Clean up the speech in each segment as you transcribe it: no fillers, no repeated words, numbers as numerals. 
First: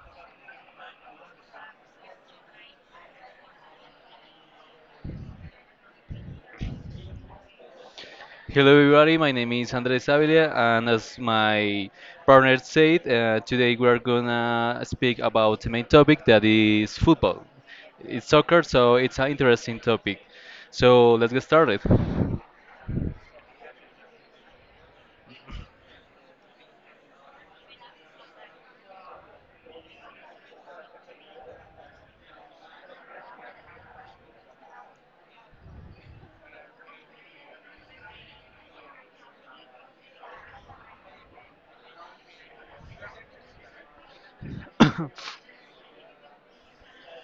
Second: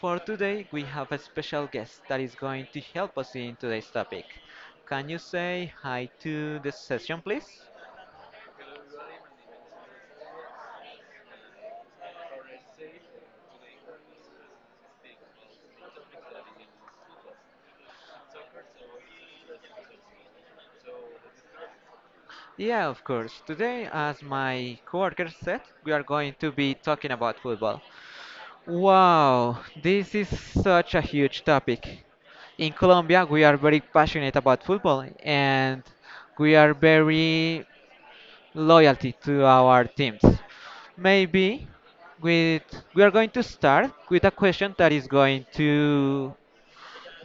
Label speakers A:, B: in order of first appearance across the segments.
A: For today, we have a special guest that is going to help us in today's topic. Can you say hi to the session, please?
B: Hello, everybody. My name is Andres Avila, and as my partner said, today we are gonna speak about the main topic that is football. It's soccer, so it's an interesting topic. So let's get started.
A: Yeah, of course. Today, as my coworker said, we are going to be talking about football. Wow, this is such a huge topic. In Colombia, we are very passionate about football and we are very loyalty to our teams. Maybe with we are going to start with a question that is going to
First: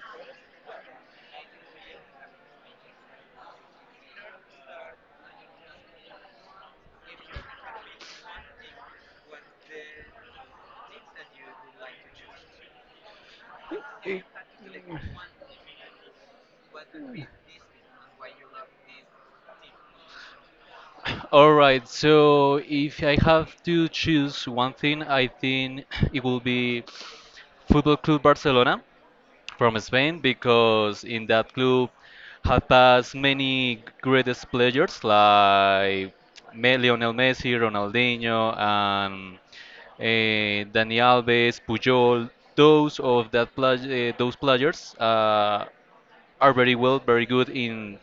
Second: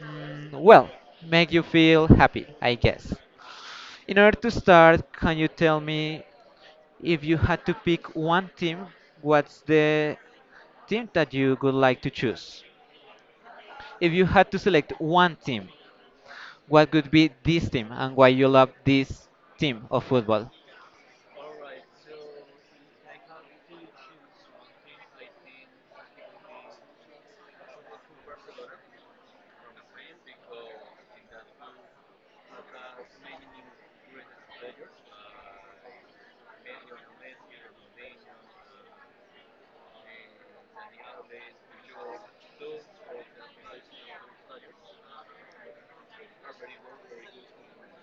A: mm, well make you feel happy, I guess. In order to start, can you tell me if you had to pick one team, what's the team that you would like to choose? If
B: Eh,
A: you had to select one team, what would be this team and why you love this team of football?
B: All right, so if I have to choose one thing, I think it will be Football Club Barcelona from Spain because in that club have passed many greatest players like Lionel Messi, Ronaldinho, and Dani Alves, Puyol. Those players are very good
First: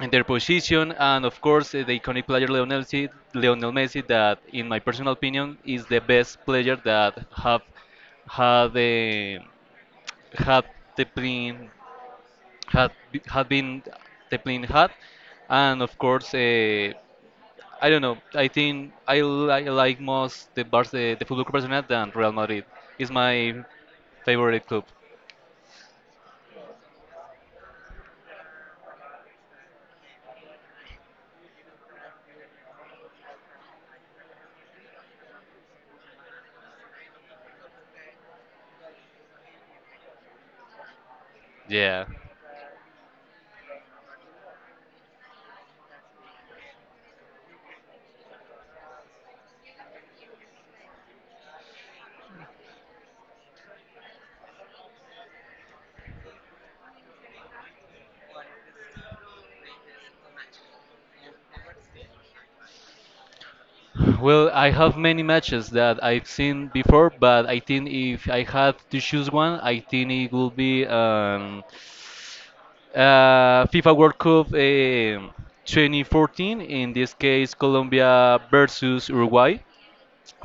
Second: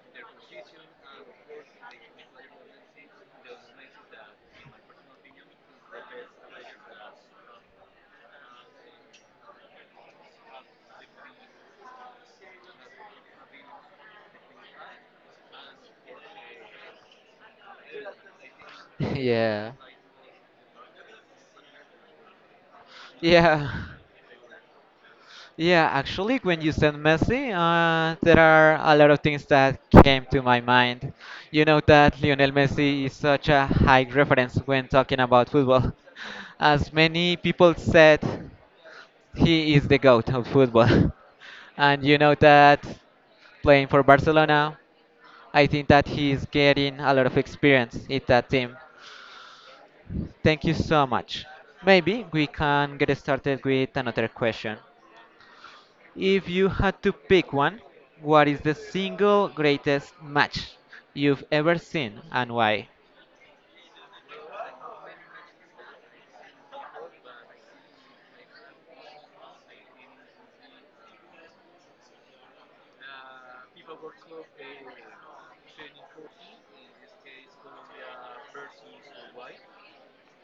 B: in their position, and of course the iconic player Lionel Messi, Lionel Messi, that in my personal opinion is the best player that have had the had the plane had b- had been the plane had, and of course, I don't know. I think I, li-
A: Yeah.
B: like most the the Football Club Barcelona than Real Madrid. It's my
A: Yeah.
B: favorite club.
A: Yeah, actually, when you said Messi, there are a lot of things that came to my mind. You know that Lionel Messi is such a high reference when talking about football. As many people said, he is the GOAT of football. And
B: Yeah.
A: you know that playing for Barcelona, I think that he is getting a lot of experience in that team. Thank you so much. Maybe we can get started with another question. If you had to pick one, what is the single greatest match you've ever seen and why?
B: Well, I have many matches that I've seen before, but I think if I had to choose one, I think it would be FIFA World Cup 2014, in this case, Colombia versus Uruguay.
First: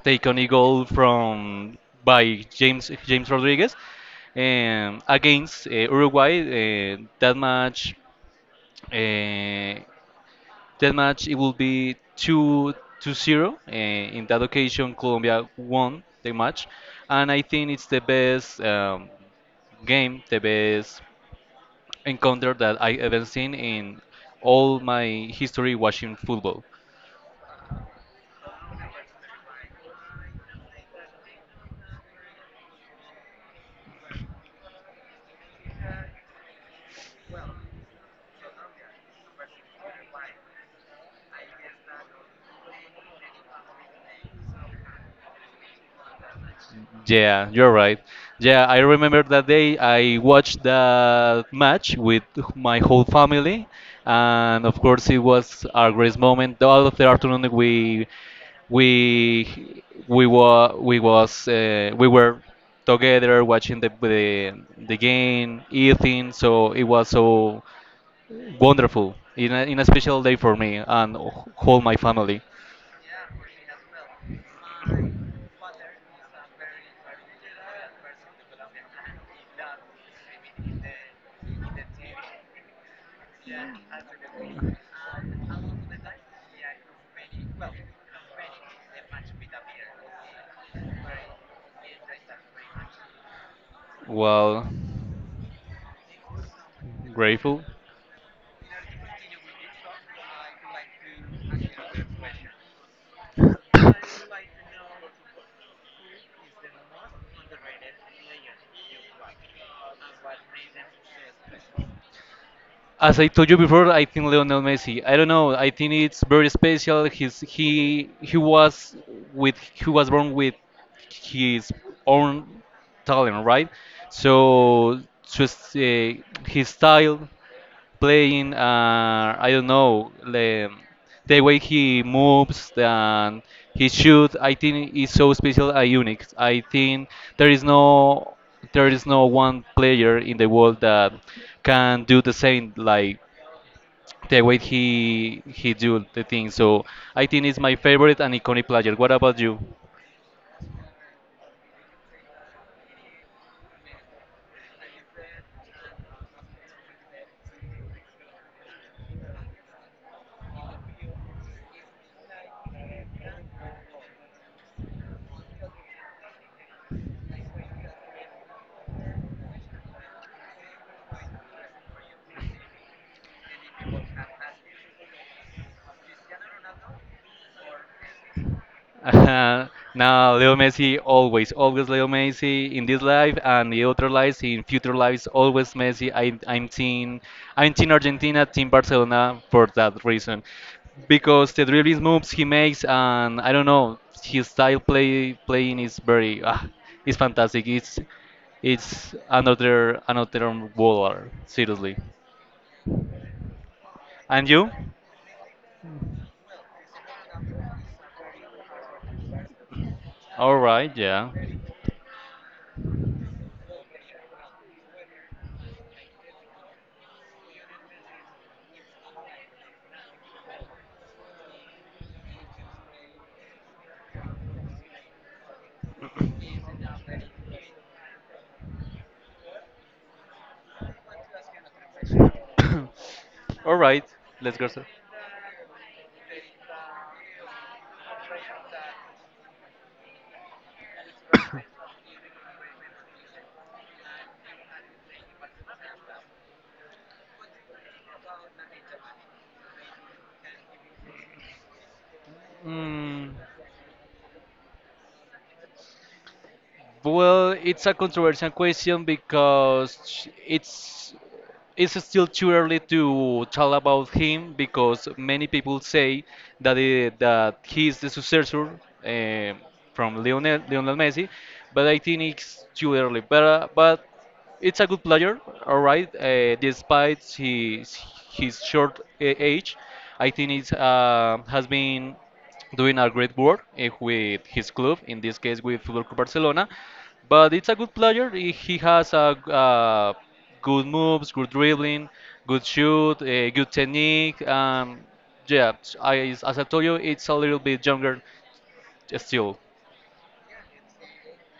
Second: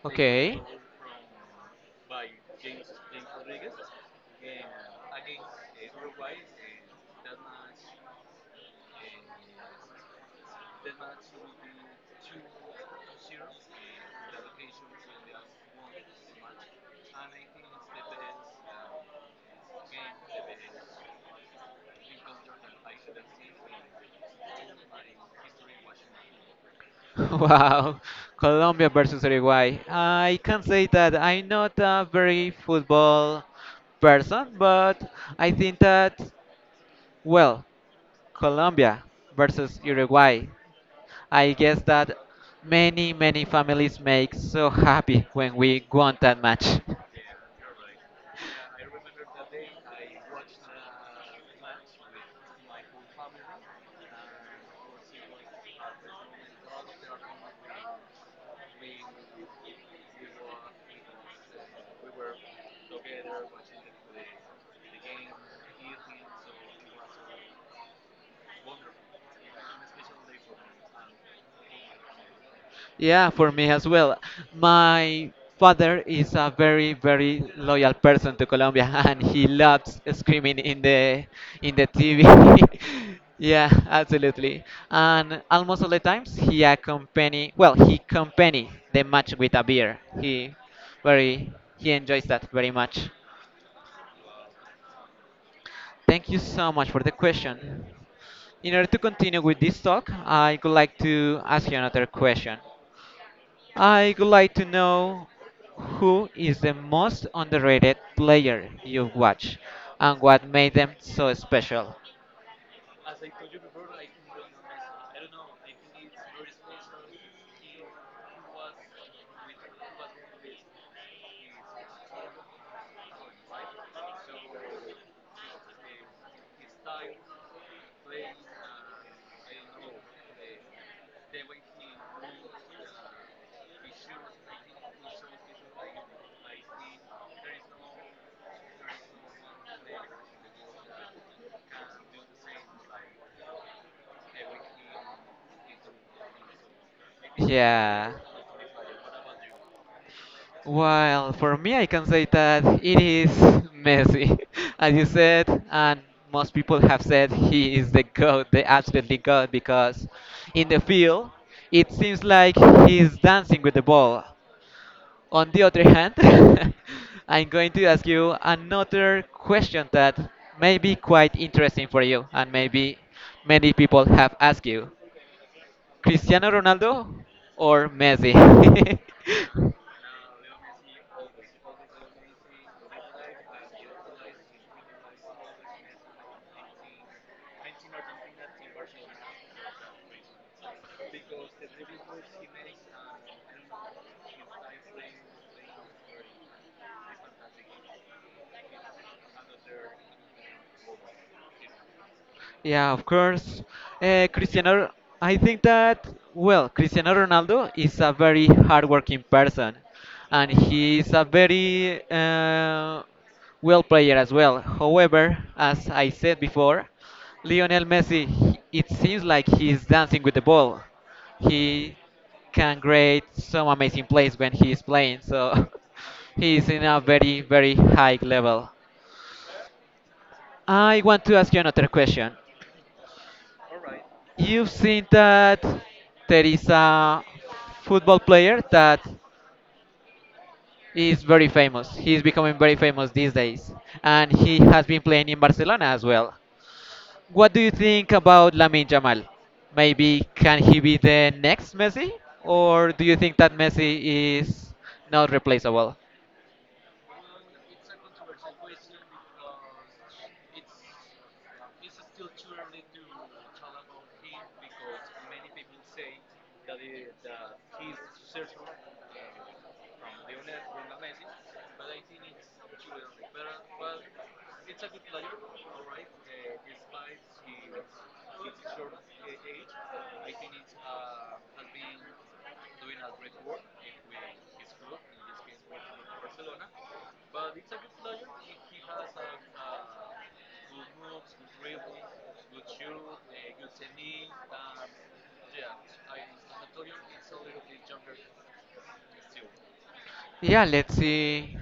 B: Take on a
A: Okay.
B: goal from by James Rodriguez against Uruguay. Uh, that match, it will be two to zero. In that occasion, Colombia won the match, and I think it's the best game, the best encounter that I ever seen in all my history watching football.
A: Wow. Colombia versus Uruguay. I can say that I'm not a very football person, but I think that, well, Colombia versus Uruguay. I guess that many, many families make so happy when we won that match.
B: Yeah, you're right. Yeah, I remember that day I watched the match with my whole family, and of course it was our greatest moment. All of the afternoon we were together watching the game, eating. So it was so wonderful in a special day for me and whole my family.
A: Yeah, for me as well. My father is a very, very loyal person to Colombia, and he loves screaming in the TV. Yeah, absolutely. And almost all the times he accompany, well, he accompany the match with a beer. Very he enjoys that very much.
B: Well,
A: Thank you so much for the
B: grateful.
A: question. In order to continue with this talk, I would like to ask you another question. I would like to know who is the most underrated player you've watched and what made them so special.
B: As I told you before, I think Lionel Messi. I don't know. I think it's very special. He was with he was born with his own talent, right? So just his style, playing, I don't know the way he moves and he shoot I think is so special and unique. I think there is no there is no one player in the world that can do the same like the way he do the thing. So I think it's my
A: Yeah.
B: favorite and iconic player. What about you?
A: Well, for me, I can say that it is Messi, as you said, and most people have said he is the god, the absolutely god, because in the field it seems like he's dancing with the ball. On the other hand, I'm going to ask you another question that may be quite interesting for you and maybe many people have asked you. Cristiano Ronaldo or Messi?
B: Ajá. No, Leo Messi always, always Leo Messi in this life and the other lives, in future lives, always Messi. I'm team Argentina, team Barcelona for that reason, because the dribbling moves he makes and I don't know his style play playing is very, ah, it's fantastic. It's another baller, seriously.
A: Yeah, of course.
B: And you?
A: Cristiano, I think that, well, Cristiano Ronaldo is a very hardworking person and
B: All right,
A: he is a
B: yeah.
A: very well player as well. However, as I said before, Lionel Messi, it seems like he is dancing with the ball. He can create some amazing plays when he is playing, so he is in a very, very high level. I want to ask you another question.
B: All right, let's go,
A: You've
B: sir.
A: seen that there is a football player that is very famous. He's becoming very famous these days, and he has been playing in Barcelona as well. What do you think about Lamine Jamal? Maybe can he be the next Messi, or do you
B: Mm.
A: think that Messi is not replaceable?
B: Well, it's a controversial question because it's still too early to tell about him because many people say that he is the successor eh, from Lionel Messi, but I think it's too early. But it's a good player, all right. Despite his short age, I think it's has been doing a great work, with his club, in this case with Football Club Barcelona. But it's a good player. He has a good moves, good dribbling, good shoot, a good technique. I, as I told you, it's a little bit younger still.
A: Yeah, let's see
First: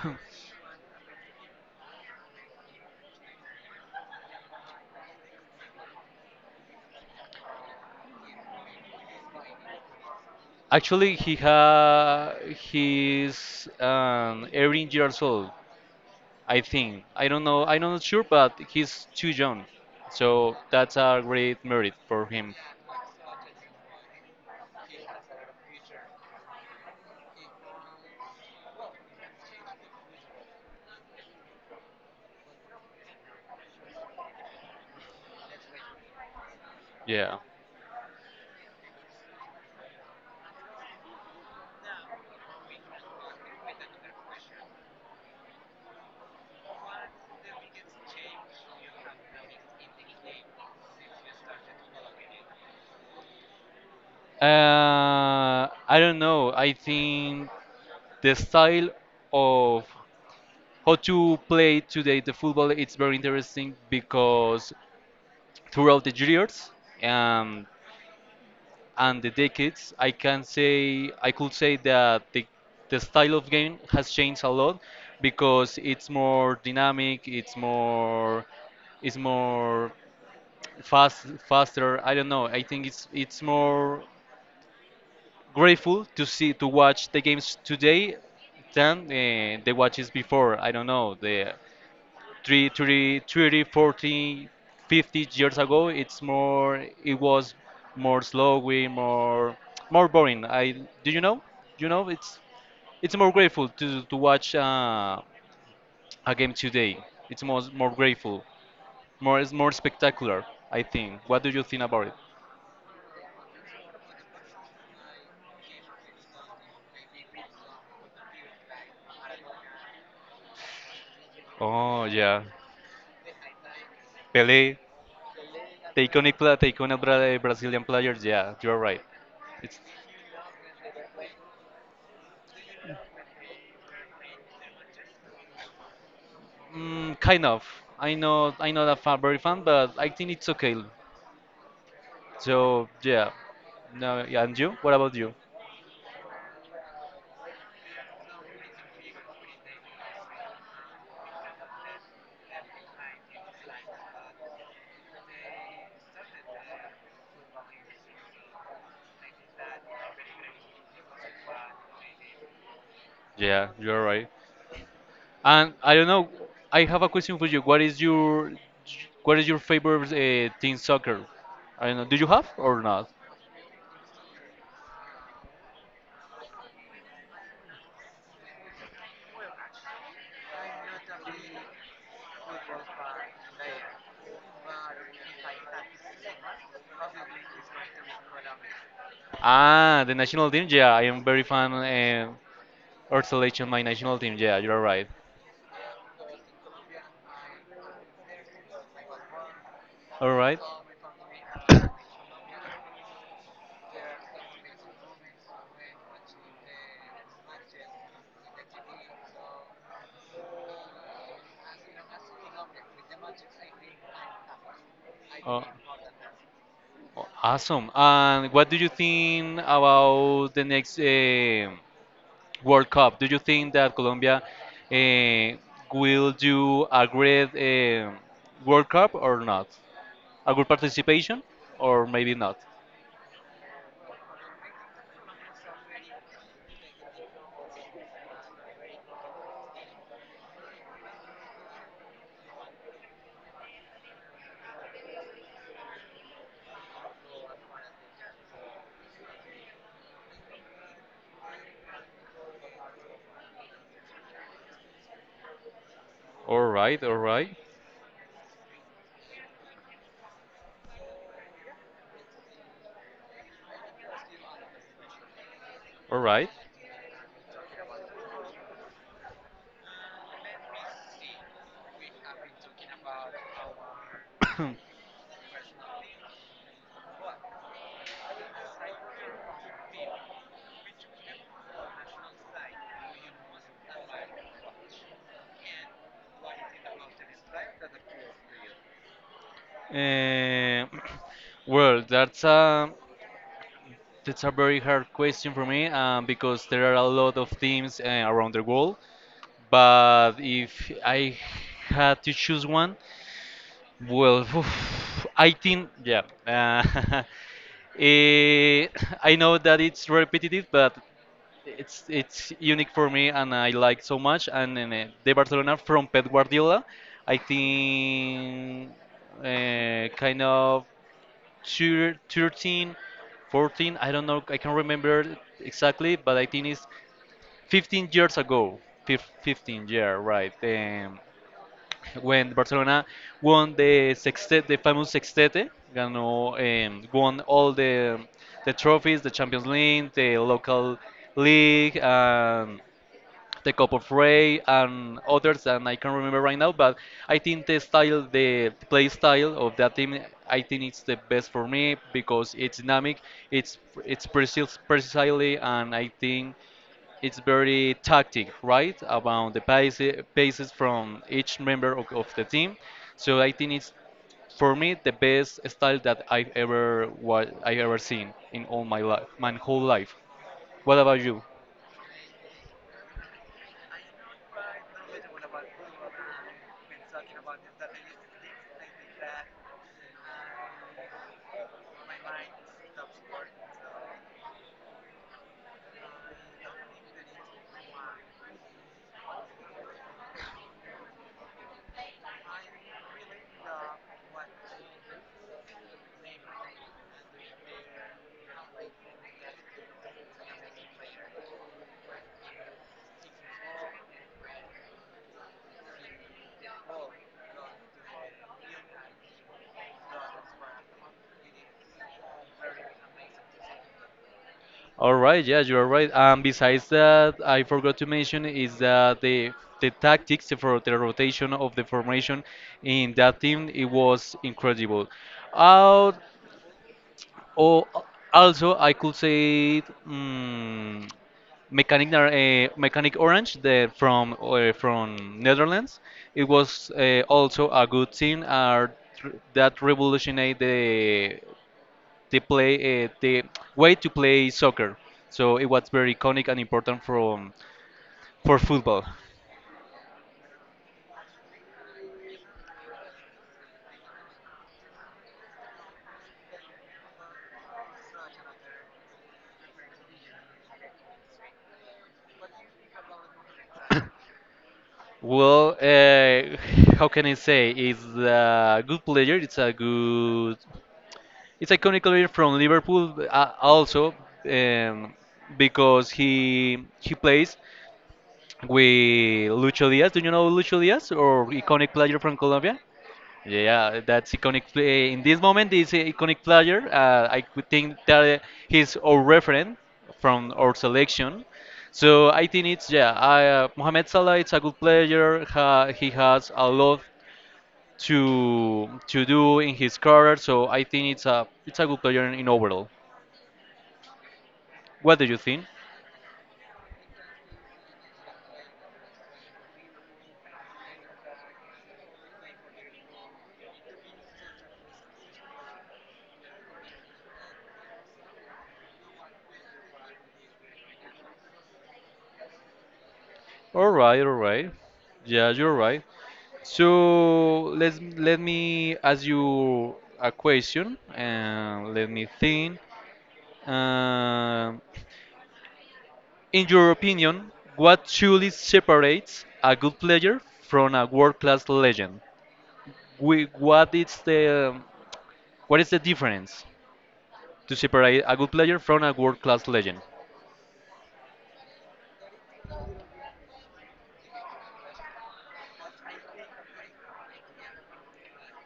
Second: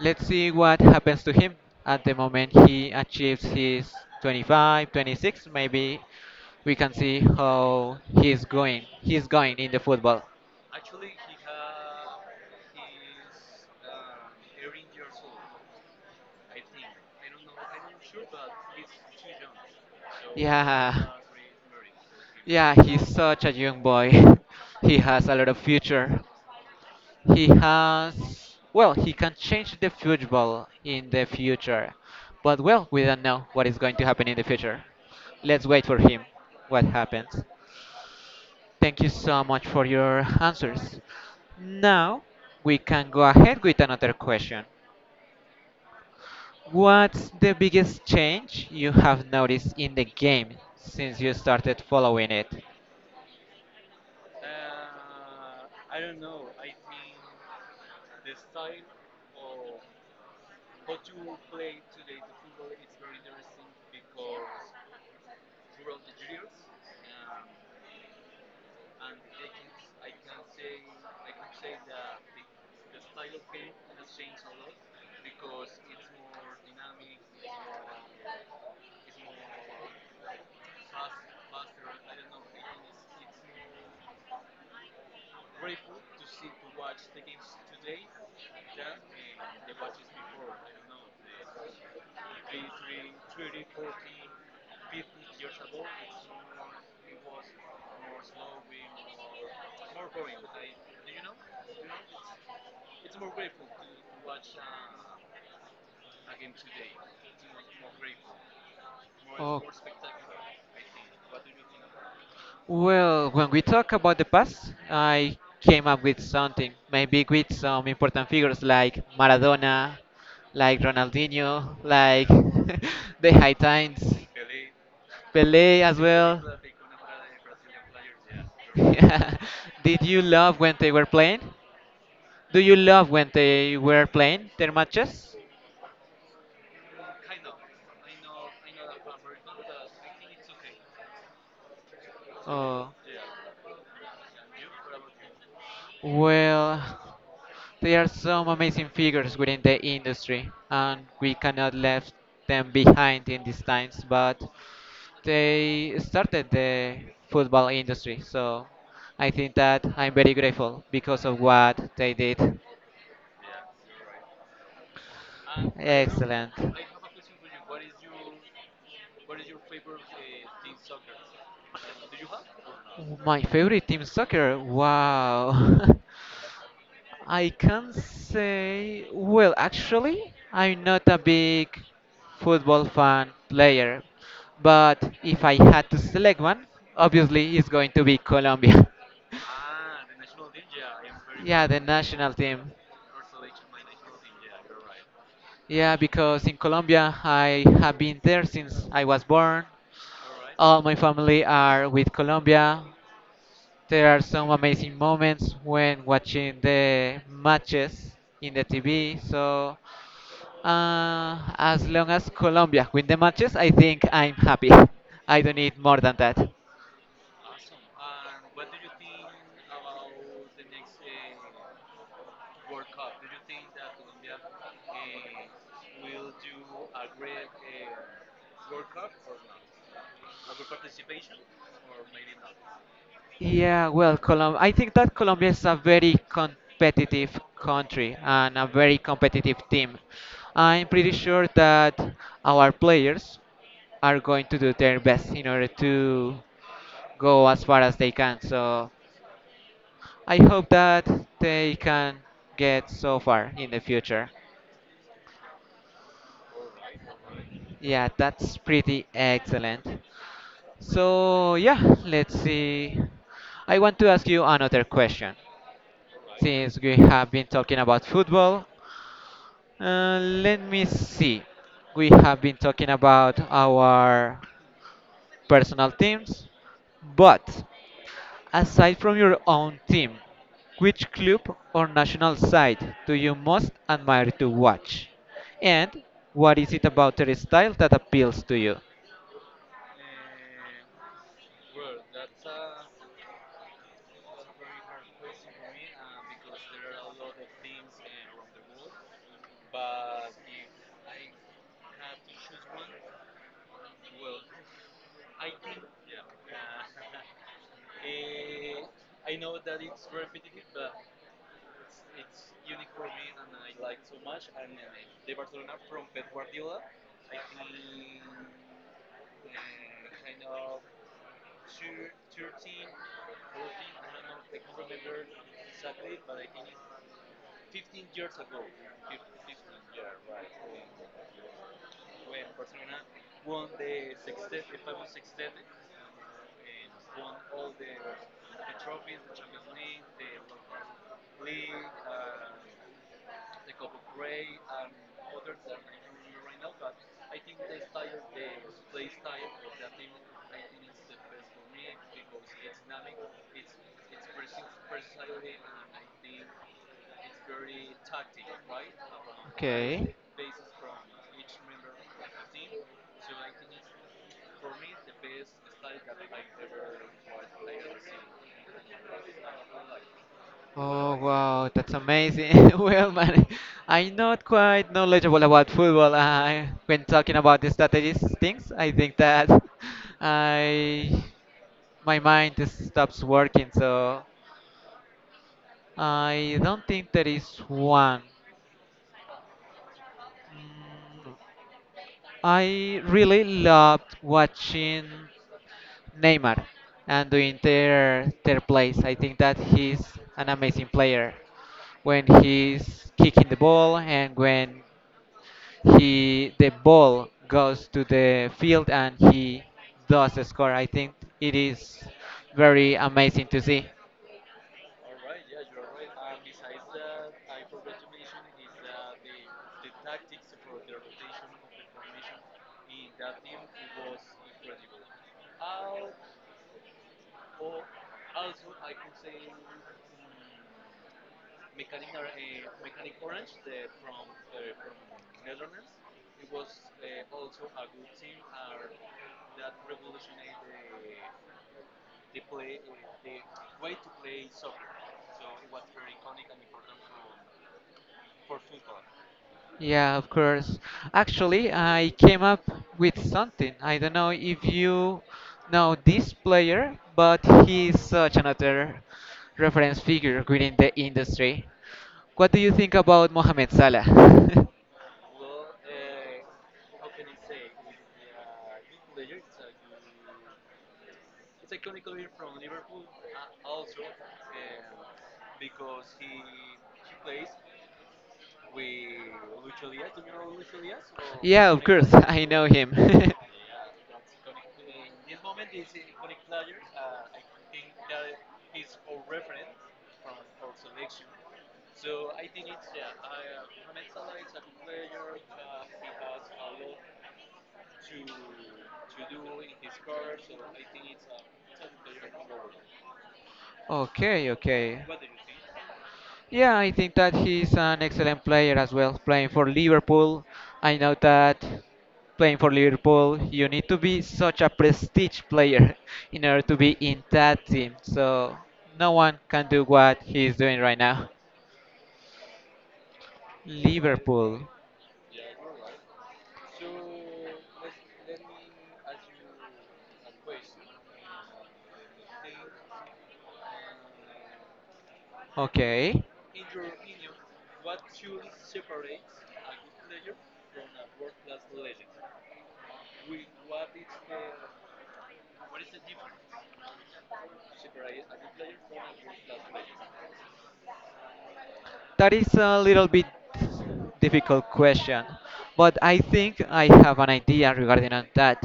A: Let's see what happens to him at the moment he achieves his 25, 26. Maybe we can see how he's going. He's going in the football.
B: Actually, he's 18 years old, I think. I don't know. I'm not sure, but he's too young. So that's
A: Yeah.
B: a great merit for him.
A: Yeah, he's such a young boy. He has a lot of future. He has well he can change the football in the future, but, well, we don't know what is going to happen in the future. Let's wait for him, what
B: Yeah.
A: happens. Thank you so much for your answers. Now we can go ahead with another question. What's the biggest change you have noticed in the game since you started following it?
B: I don't know. I think the style of how to play today the football it's very interesting because throughout the years um, and the decades, I could say that the style of game has changed a lot because it's more dynamic, it's more faster. I don't know. I think it's more grateful to see to watch the games today than the watches before. I don't know the 3, 30, 30, 40, 50 years ago. It's more. It was more slow, way more boring. I do you know? You know it's more grateful to watch a game today. It's more grateful,
A: Oh.
B: more spectacular. I think. What do you think about it?
A: Well, when we talk about the past, I came up with something, maybe with some important figures like Maradona, like Ronaldinho,
B: Oh
A: like
B: yeah,
A: the High Times,
B: Pele.
A: Pelé as
B: The iconic,
A: well.
B: pla- the iconic Brazilian players. Yeah, you're right. It's,
A: Did you love when they were playing? Do you love when they were playing their matches?
B: mm, kind of. I know. I know that fan, very fan, but I think it's okay. So
A: Oh,
B: yeah. No. Yeah, and you? What about you?
A: well. There are some amazing figures within the industry, and we cannot left them behind in these times. But they started the football industry, so I think that I'm very grateful because of what they did.
B: Yeah, you're right. And I don't know.
A: Excellent.
B: I have a question for you. What is your favorite team soccer? I don't know. Do you have or not?
A: My favorite team soccer. Wow. I can say, well, actually, I'm not a big football fan player, but if I had to select one, obviously it's going to be Colombia.
B: Ah, the national team. Yeah, I am very
A: Yeah,
B: fan,
A: the national team.
B: or selection my national team. Yeah, you're right.
A: Yeah, because in Colombia I have been there since I was born.
B: All right.
A: All my family are with Colombia. There are some amazing moments when watching the matches in the TV. So, as long as Colombia win the matches, I think I'm happy. I don't
B: Oh,
A: need more than that.
B: oh, awesome. And what do you think about the next, World Cup? Do you think that Colombia eh, will do a great, World Cup or not? A good participation or maybe not?
A: Yeah, well, I think that Colombia is a very competitive country and a very competitive team. I'm pretty sure that our players are going to do their best in order to go as far as they can. So I hope that they can get so far in the future.
B: All right, all right,
A: Yeah, that's pretty excellent. So, yeah, let's see. I want to ask you another question.
B: all right.
A: Since we have been talking about football, let me see. We have been talking about our personal teams, but aside from your own team, which club or national side do you most admire to watch? And what is it about their style that appeals to you?
B: Eh, well, that's a very hard question for me, because there are a lot of teams around the world. But if I had to choose one, well, I think yeah. Eh, I know that it's repetitive, but it's unique for me and I like so much. And the Barcelona from Pep Guardiola, I think kind of 2, 13, 14, I don't know, I can't remember exactly, but I think it's 15 years ago. 15-year, right. When Barcelona won the sextet, the famous sextete, ganó, won all the trophies, the Champions League, the local league, the Cup of Ray and others that I can not remember right now. But I think the style, the play style of that team, I think it's the best for me because it's dynamic, it's it's precise, precisely, and I think it's very tactic, right? About the
A: Okay.
B: paces from each member of the team. So I think it's for me the best style that I ever seen in all my life, my whole life. What
A: Oh
B: about you?
A: wow, that's amazing. Well, man, I'm not quite knowledgeable about football. I, when talking about the strategies things, I think that I my mind just stops working. So I don't think there is one. Mm, I really loved watching Neymar and doing their plays. I think that he's an amazing player when he's kicking the ball and when he the ball goes to the field and he does score. I think it is very amazing to see.
B: All right, yeah, you are right. And besides that, I forgot to mention is that the tactics for the rotation of the formation in that team it was incredible. Out or also I could say, mm, Mechanic Orange from Netherlands. It was also a good team, that revolutionized the play, the way to play soccer. So it was very iconic and important from for football.
A: Yeah, of course. Actually, I came up with something. I don't know if you know this player, but he's such another reference figure within the industry. What do you think about Mohamed Salah?
B: Well, how can I say? It's a good player. It's a good. It's iconic player from Liverpool, also, um, because he plays with Lucho Diaz. Do you know Lucho Diaz or iconic
A: Players?
B: player from
A: I know
B: Colombia?
A: him. Yeah.
B: Yeah, that's iconic. Play. In this moment, this iconic player, I could think that he's our referent from our selection. So I think it's yeah, Mohamed Salah is a good player. Ha, he has a lot to do in his career. So I think it's a good player in overall.
A: Okay, okay.
B: What do you think?
A: Yeah, I think that he's an excellent player as well, playing for Liverpool. I know that playing for Liverpool, you need to be such a prestige player in order to be in that team. So no one can do what he's doing right now.
B: All right, all
A: Liverpool.
B: right. Yeah, you're right. So let me ask you a question and let me think. Um,
A: Okay.
B: in your opinion, what truly separates a good player from a world-class legend? We, what is the difference to separate a good player from a world-class legend?
A: That is a little bit difficult question, but I think I have an idea regarding on that.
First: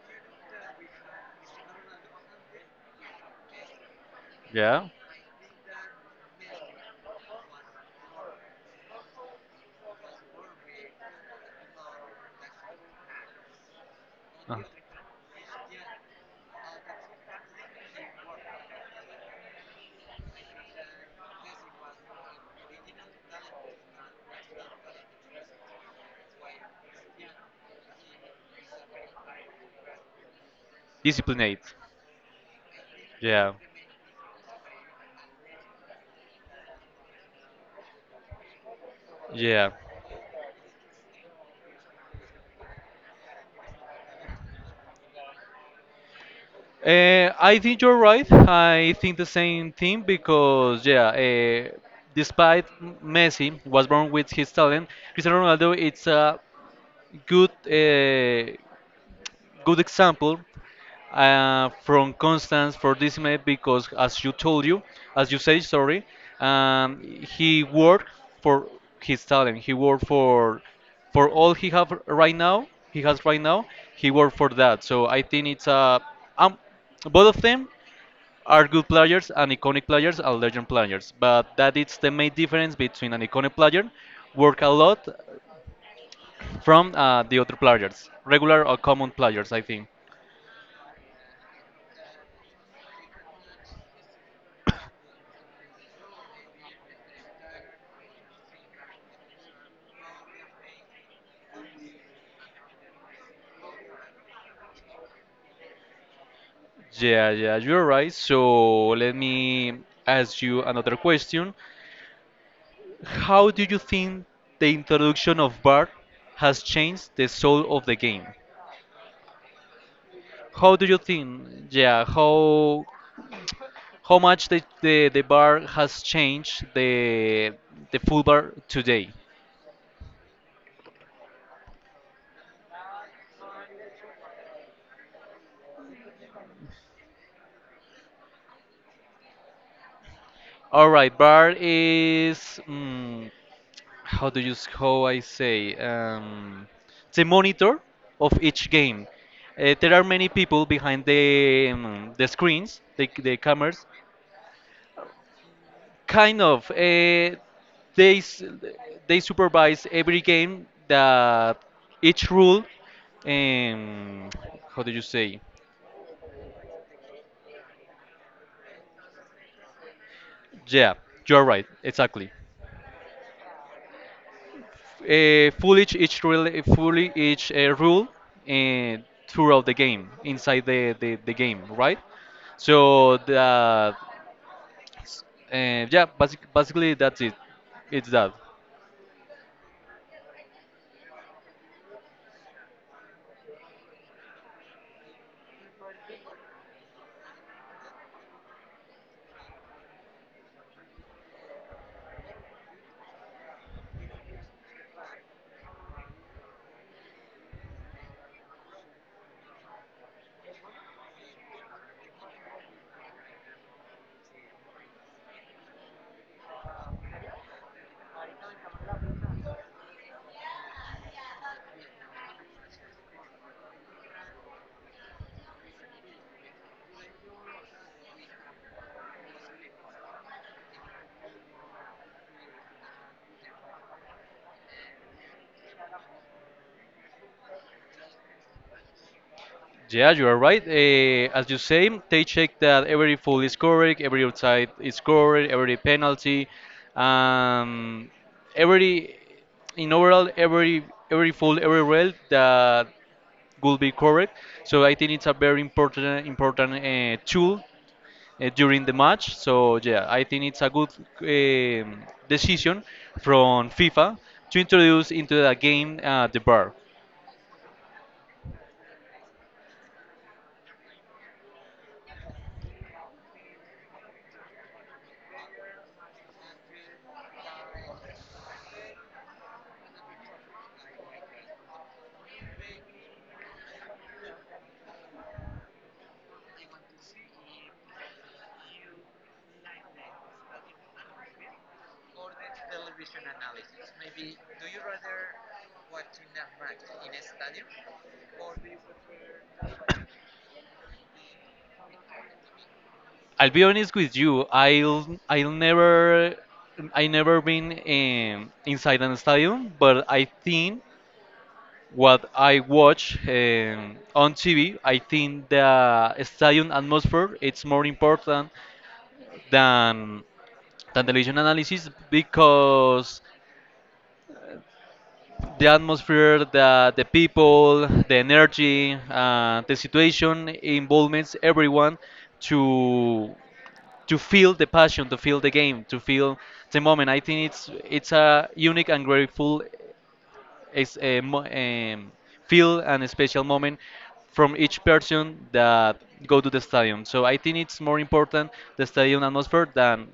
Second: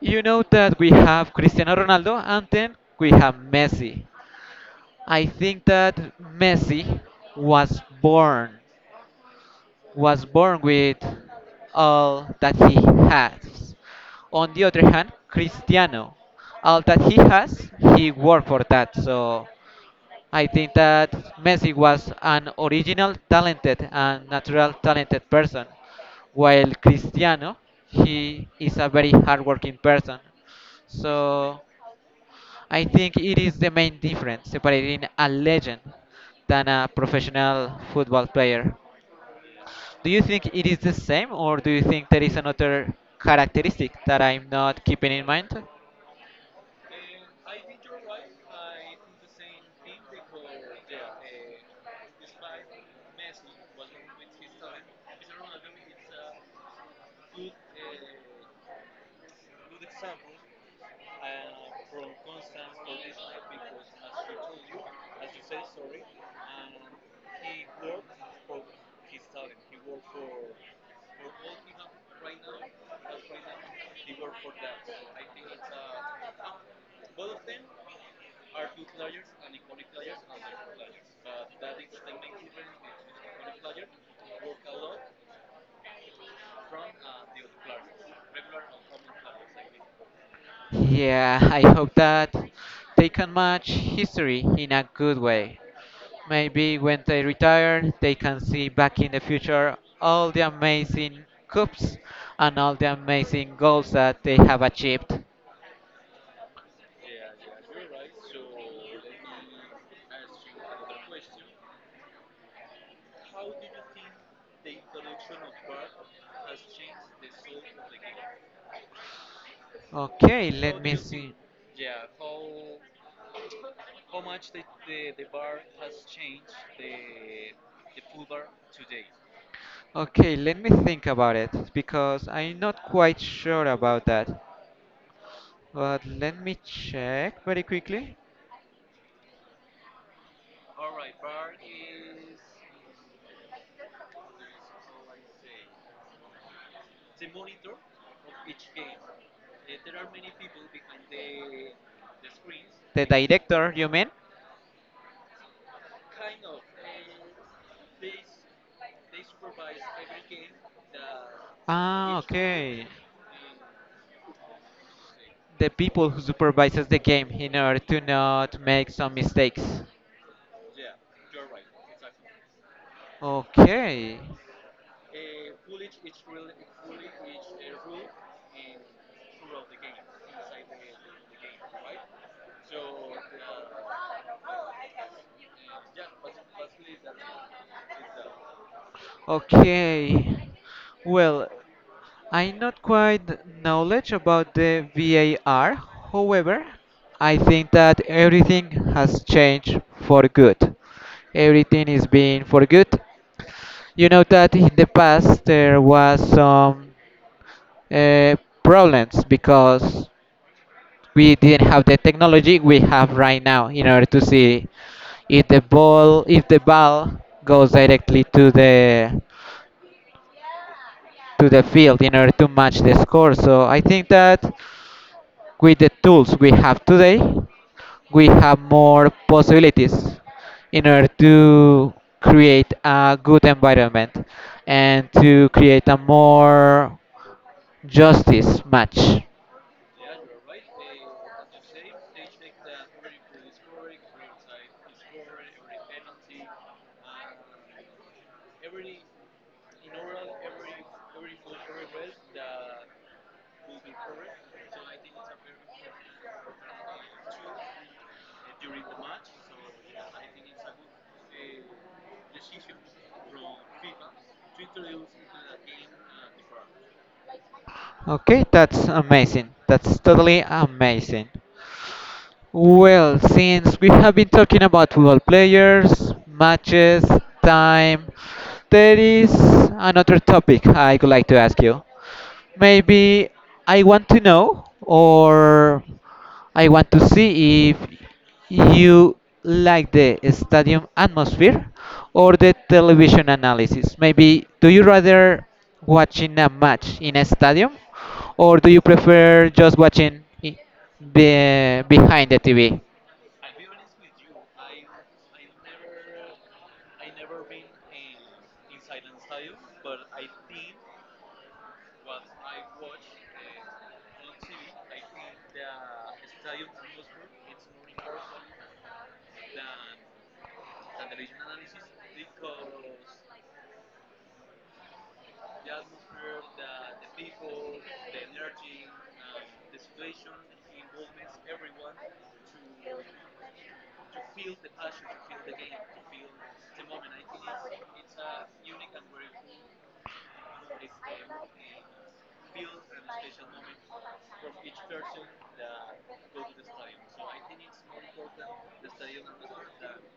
A: You know that we have Cristiano Ronaldo and then we have Messi.
B: Yeah,
A: I think that Messi was born was born with all that he has. On
B: Uh,
A: the other hand, Cristiano, all that he has, he worked for that. So I think that Messi was an original talented and natural talented person, while Cristiano, he is a very hardworking person.
B: disciplined.
A: So I think it
B: Yeah,
A: is the main difference separating a legend than a professional football player.
B: yeah.
A: Do you think it is the same, or do you think there is another characteristic that I'm not keeping in mind?
B: I think you're right. I think the same thing because yeah, despite Messi was born with his talent, Cristiano Ronaldo it's a good, good example, from Constance for this man because, as you told you, as you say, sorry, he worked for his talent. He worked for all he have right now. He has right now. He worked for that. So I think it's a um, both of them are good players and iconic players and legend players. But that is the main difference between an iconic player work a lot from the other players, regular or common players, I think.
A: Yeah, I hope that they can match history in a good way. Maybe when they retire, they can see back in the future all the amazing cups and all the amazing goals that they have achieved.
B: Yeah, yeah, you're right. So let me ask you another question. How do you think the introduction of bar has changed the soul of the game?
A: Okay,
B: How
A: let
B: do
A: me
B: you
A: see.
B: think, yeah, how much the bar has changed the full bar today?
A: Okay, let me think about it because I'm not quite sure about that. But let me check very quickly.
B: All right, bar is, mm, how do you how I say, the monitor of each game. There are many people behind the screens,
A: The
B: the
A: director,
B: cameras.
A: you mean?
B: Kind of, they s- they supervise every game that
A: Ah,
B: each rule.
A: okay.
B: Um, how do you say?
A: The people who supervises the game in order to not make some mistakes.
B: Yeah, you're right. Exactly.
A: Okay.
B: Fully each fully each rule uh, throughout the game inside the game, right? So the yeah, basically that's it, it's that.
A: Okay. Well, I'm not quite knowledge about the VAR. However, I think that everything has changed for good. Everything is being for good. You know that in the past there was some uh, problems because we didn't have the technology we have right now in order to see if the ball goes directly to the field in order to match the score. So I think that with the tools we have today, we have more possibilities in order to create a good environment and to create a more justice match.
B: Yeah, you are right. As you say, they check that every foul is correct, every outside is correct, every penalty, um, every in overall every every foul, every rule that would be correct. So I think it's a very important tool during the match. So yeah, I think it's a good um, decision from FIFA to introduce into the game the bar.
A: Okay, that's amazing. That's totally amazing. Well, since we have been talking about football players, matches, time, there is another topic I would like to ask you. Maybe I want to know or I want to see if you like the stadium atmosphere or the television analysis. Maybe do you rather watching a match in a stadium or do you prefer just watching behind the TV?
B: I'll be honest with you. I'll never I never been inside an stadium, but I think what I watch on TV, I think the stadium atmosphere it's more important than than television analysis, because the atmosphere, the people, the energy, the situation involves everyone to to feel the passion, to feel the game, to feel the moment. I think it's a unique and grateful is a mo- em, feel and a special moment from each person that go to the stadium. So I think it's more important the stadium atmosphere than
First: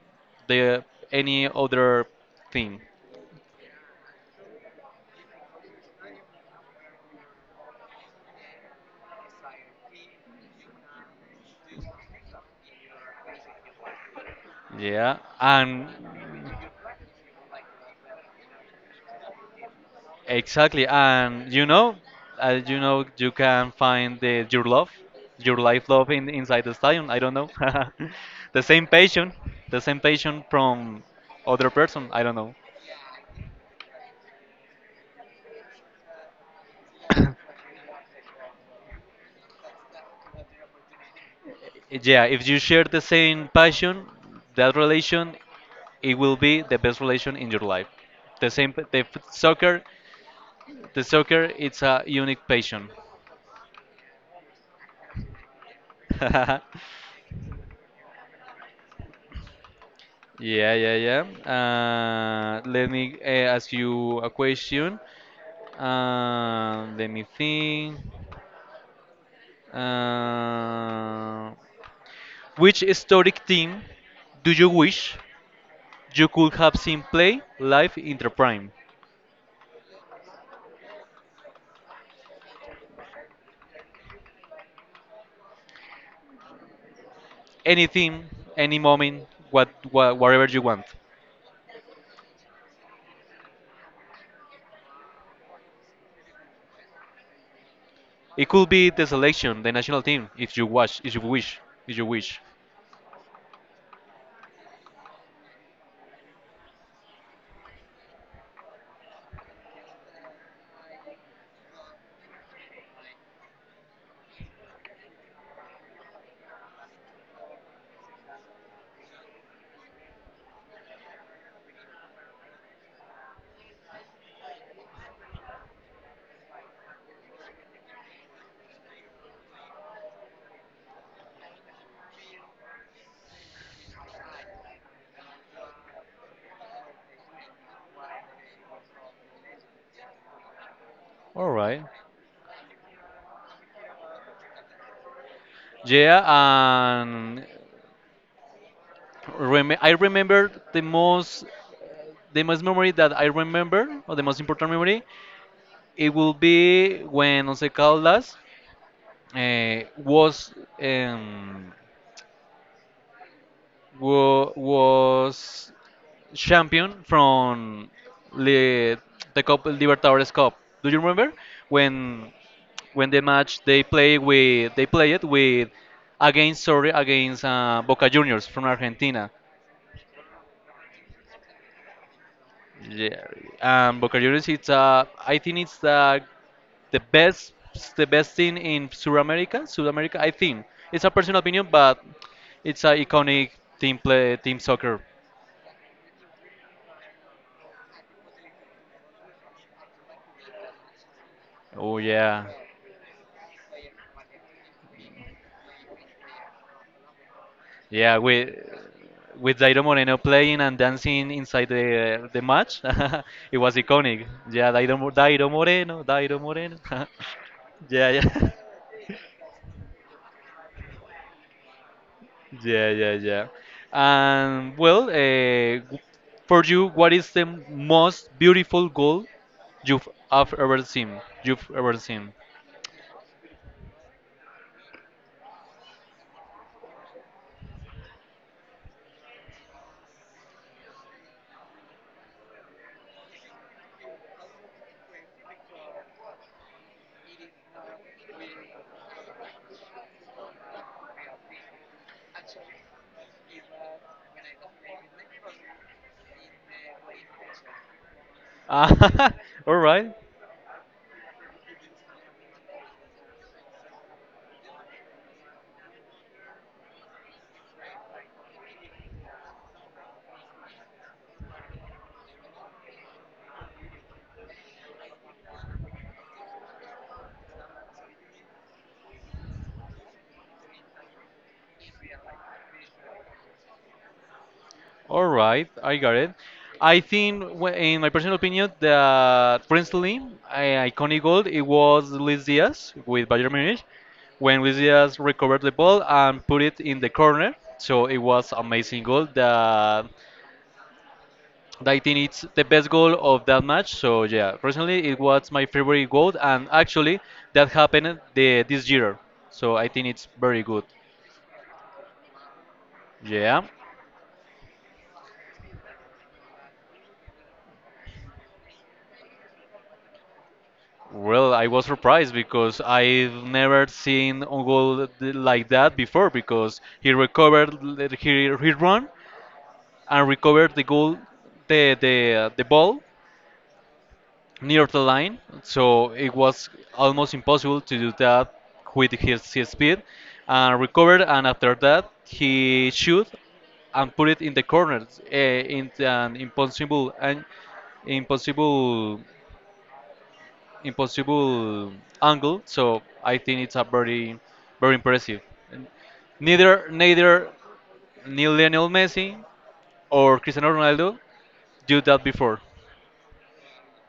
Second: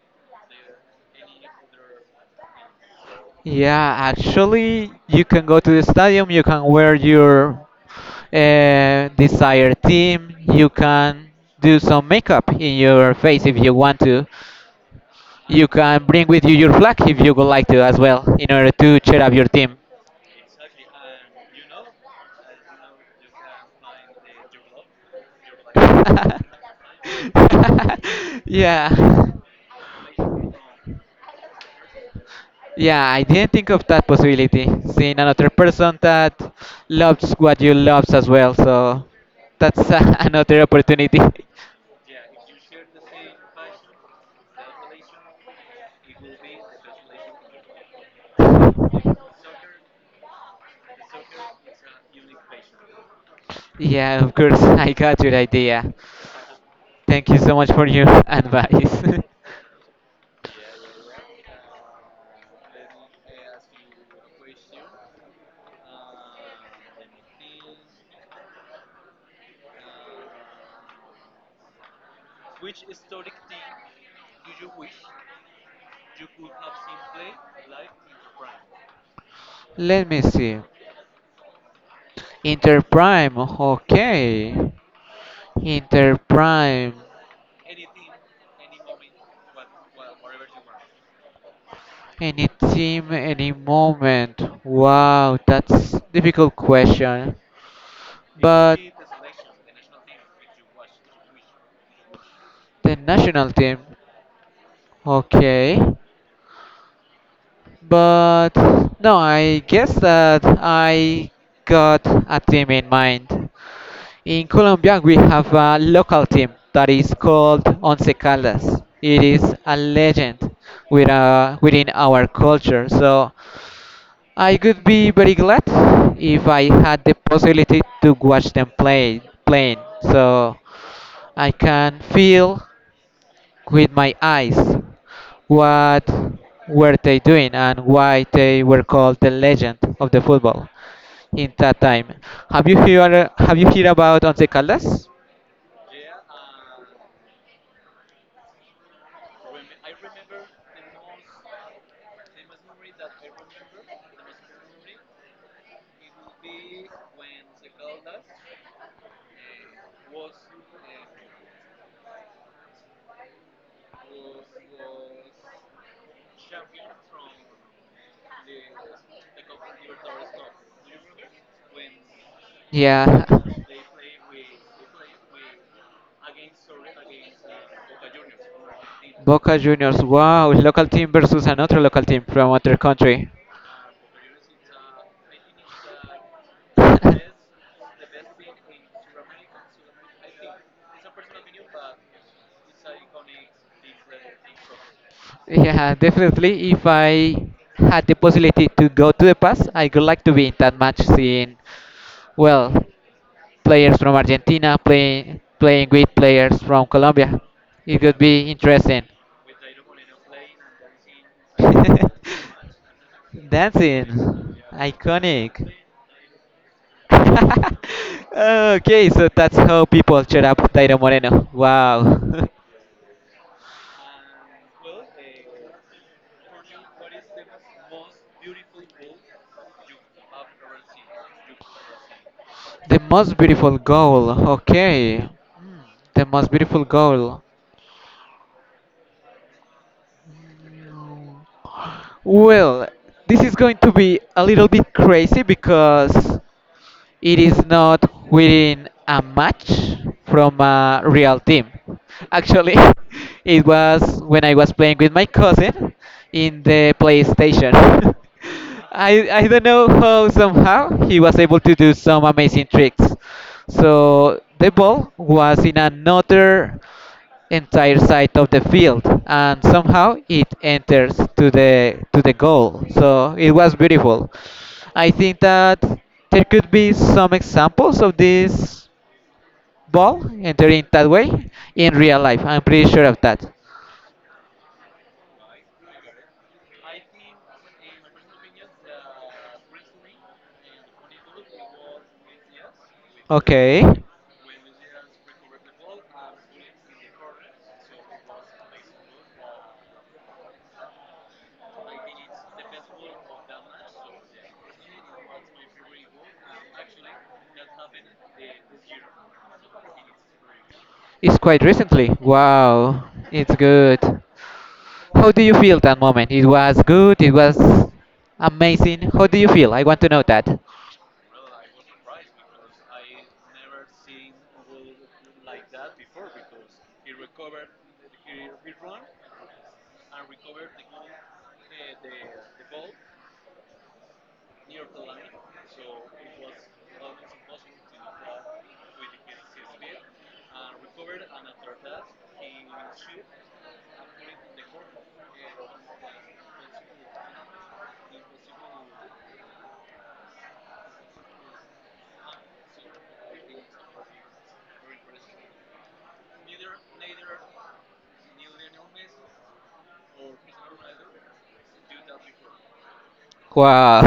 B: the any other thing.
A: Yeah, actually, you can go to the stadium, you can wear your desired team, you can do some makeup in your face if you want to.
B: Yeah,
A: You
B: and
A: can bring with you your flag if you would like to as well, in order to cheer up your team.
B: exactly, and you know, you can find the your love, your life love in inside the stadium. I don't know. The same
A: Yeah.
B: passion, the same passion from other person. I don't know.
A: Yeah, I didn't think of that possibility. Seeing another person that loves what you loves as well, so that's another opportunity.
B: Yeah, if you share the same passion, that relation, it will be the best relation in your life. The same, soccer, the soccer, it's a unique passion.
A: Yeah, of course, I got your idea. Thank you so much for your advice.
B: Yeah, yeah, yeah. Let me ask you a question. Let me think. Uh, which historic team do you wish you could have seen play live in their prime?
A: Let me see. Interprime, okay. Interprime.
B: Any team, any moment, whatever you want.
A: Any team, any moment. Wow, that's difficult question.
B: It could
A: But.
B: be the selection, the national team, if you wish.
A: The national team. Okay. But no, I guess that I got a team in mind. In Colombia, we have a local team that is called Once Caldas. It is a legend within our culture. So I could be very glad if I had the possibility to watch them playing. So I can feel with my eyes what were they doing and why they were called the legend of the football in
B: All
A: that
B: right.
A: time. Have you heard about Once Caldas?
B: Yeah, and rem I remember the most memory that I remember, or the most important memory, it will be when Once Caldas was um, was champion from Li- the Cup Libertadores Cup. Do you remember when
A: Yeah.
B: they play it with against, sorry, against Boca Juniors from Argentina.
A: Boca Juniors, wow, local team versus another local team from other
B: Yeah,
A: country.
B: and Boca Juniors it's I think it's the best the best thing in South America. South America, I think it's a personal opinion, but it's an iconic team play team soccer.
A: Yeah, definitely. If I had the possibility to go to the past, I would like to be in that match seeing,
B: Oh yeah,
A: well, players from Argentina playing with players from Colombia. It
B: yeah.
A: would be interesting.
B: With Dairo Moreno playing and dancing inside the match. It was iconic.
A: Dancing,
B: Yeah, Dairo
A: iconic.
B: Moreno, Dairo Moreno. Yeah, yeah,
A: Okay, so that's how people cheer up Dairo Moreno. Wow,
B: yeah, yeah, yeah. And well, for you, what is the most beautiful goal you've have ever seen? You've ever seen?
A: the most beautiful goal. Okay, the most beautiful goal. Well, this is going to be a little bit crazy because it is not within a match from a real team. Actually, it was when I was playing with my cousin in the PlayStation. I,
B: Ah,
A: I don't
B: all
A: know
B: right,
A: how somehow he was able to do some amazing tricks. So the ball was in another entire side of the field and somehow it enters to the goal, so it was beautiful. I think that there could be some examples of this ball entering that way in real life. I'm pretty sure of that.
B: all right, I got it. I think, in my personal opinion, that recently, iconic goal it was Luis Diaz with Bayern Munich,
A: Okay,
B: when Luis Diaz recovered the ball and put it in the corner. So it was amazing goal. That I think it's the best goal of that match. So yeah, personally, it was my favorite goal, and actually, that happened this year. So I think it's very good.
A: it's quite recently. Wow, it's
B: Yeah.
A: good. How do you feel that moment? It was good, it was amazing. How do you feel? I want to know that.
B: Well, I was surprised because I've never seen a goal like that before, because he recovered, he run and recovered the goal, the ball near the line, so it was almost impossible to do that with his speed, and recovered, and after that he shoot and put it in the corner, in an impossible and impossible impossible angle. So I think it's a very, very impressive. And neither Neil Lionel Messi or Cristiano Ronaldo do that before.
A: Wow.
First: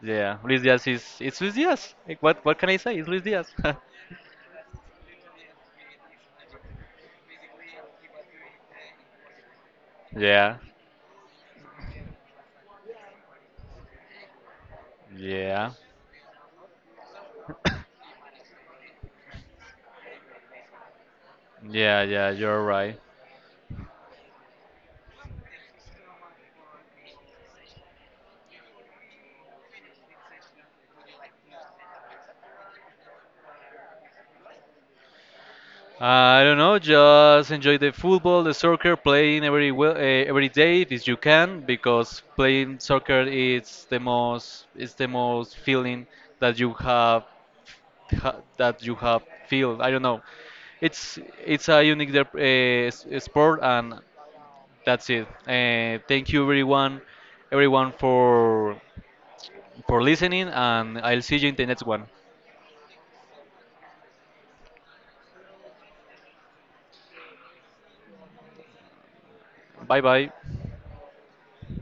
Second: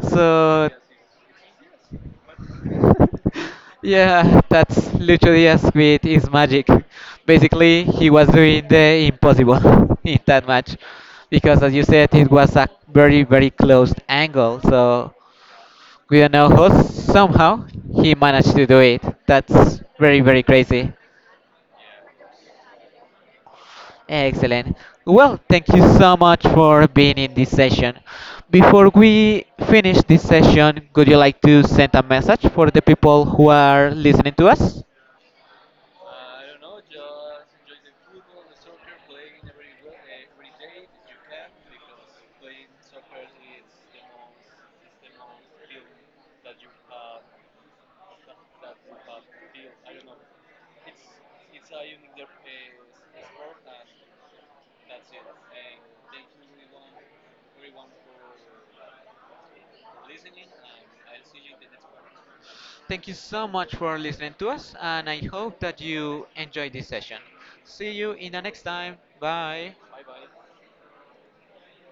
B: Yeah, Luis
A: So.
B: Diaz is, it's Luis Diaz. Like, what can I say? It's Luis Diaz.
A: Yeah, that's literally as with his magic. Basically, he was doing the impossible in that
B: Yeah,
A: match because, as you said, it was a very, very closed angle. So
B: yeah,
A: we don't know how somehow he managed to do it. That's very, very crazy.
B: yeah, yeah. You're right.
A: Excellent. Well, thank you so much for being in this session. Before we finish this session, would you like to send a message for the people who are listening to us?
B: I don't know, just enjoy the football, the soccer, playing every, well, every day if you can, because playing soccer is the most, is the most feeling that you have that you have feel. I don't know, it's it's a unique sport, and that's it. Everyone for listening, and I'll see you in the next one.
A: Thank you so much for listening to us, and I hope that you enjoyed this session. See you in the next time. Bye.
B: Bye bye.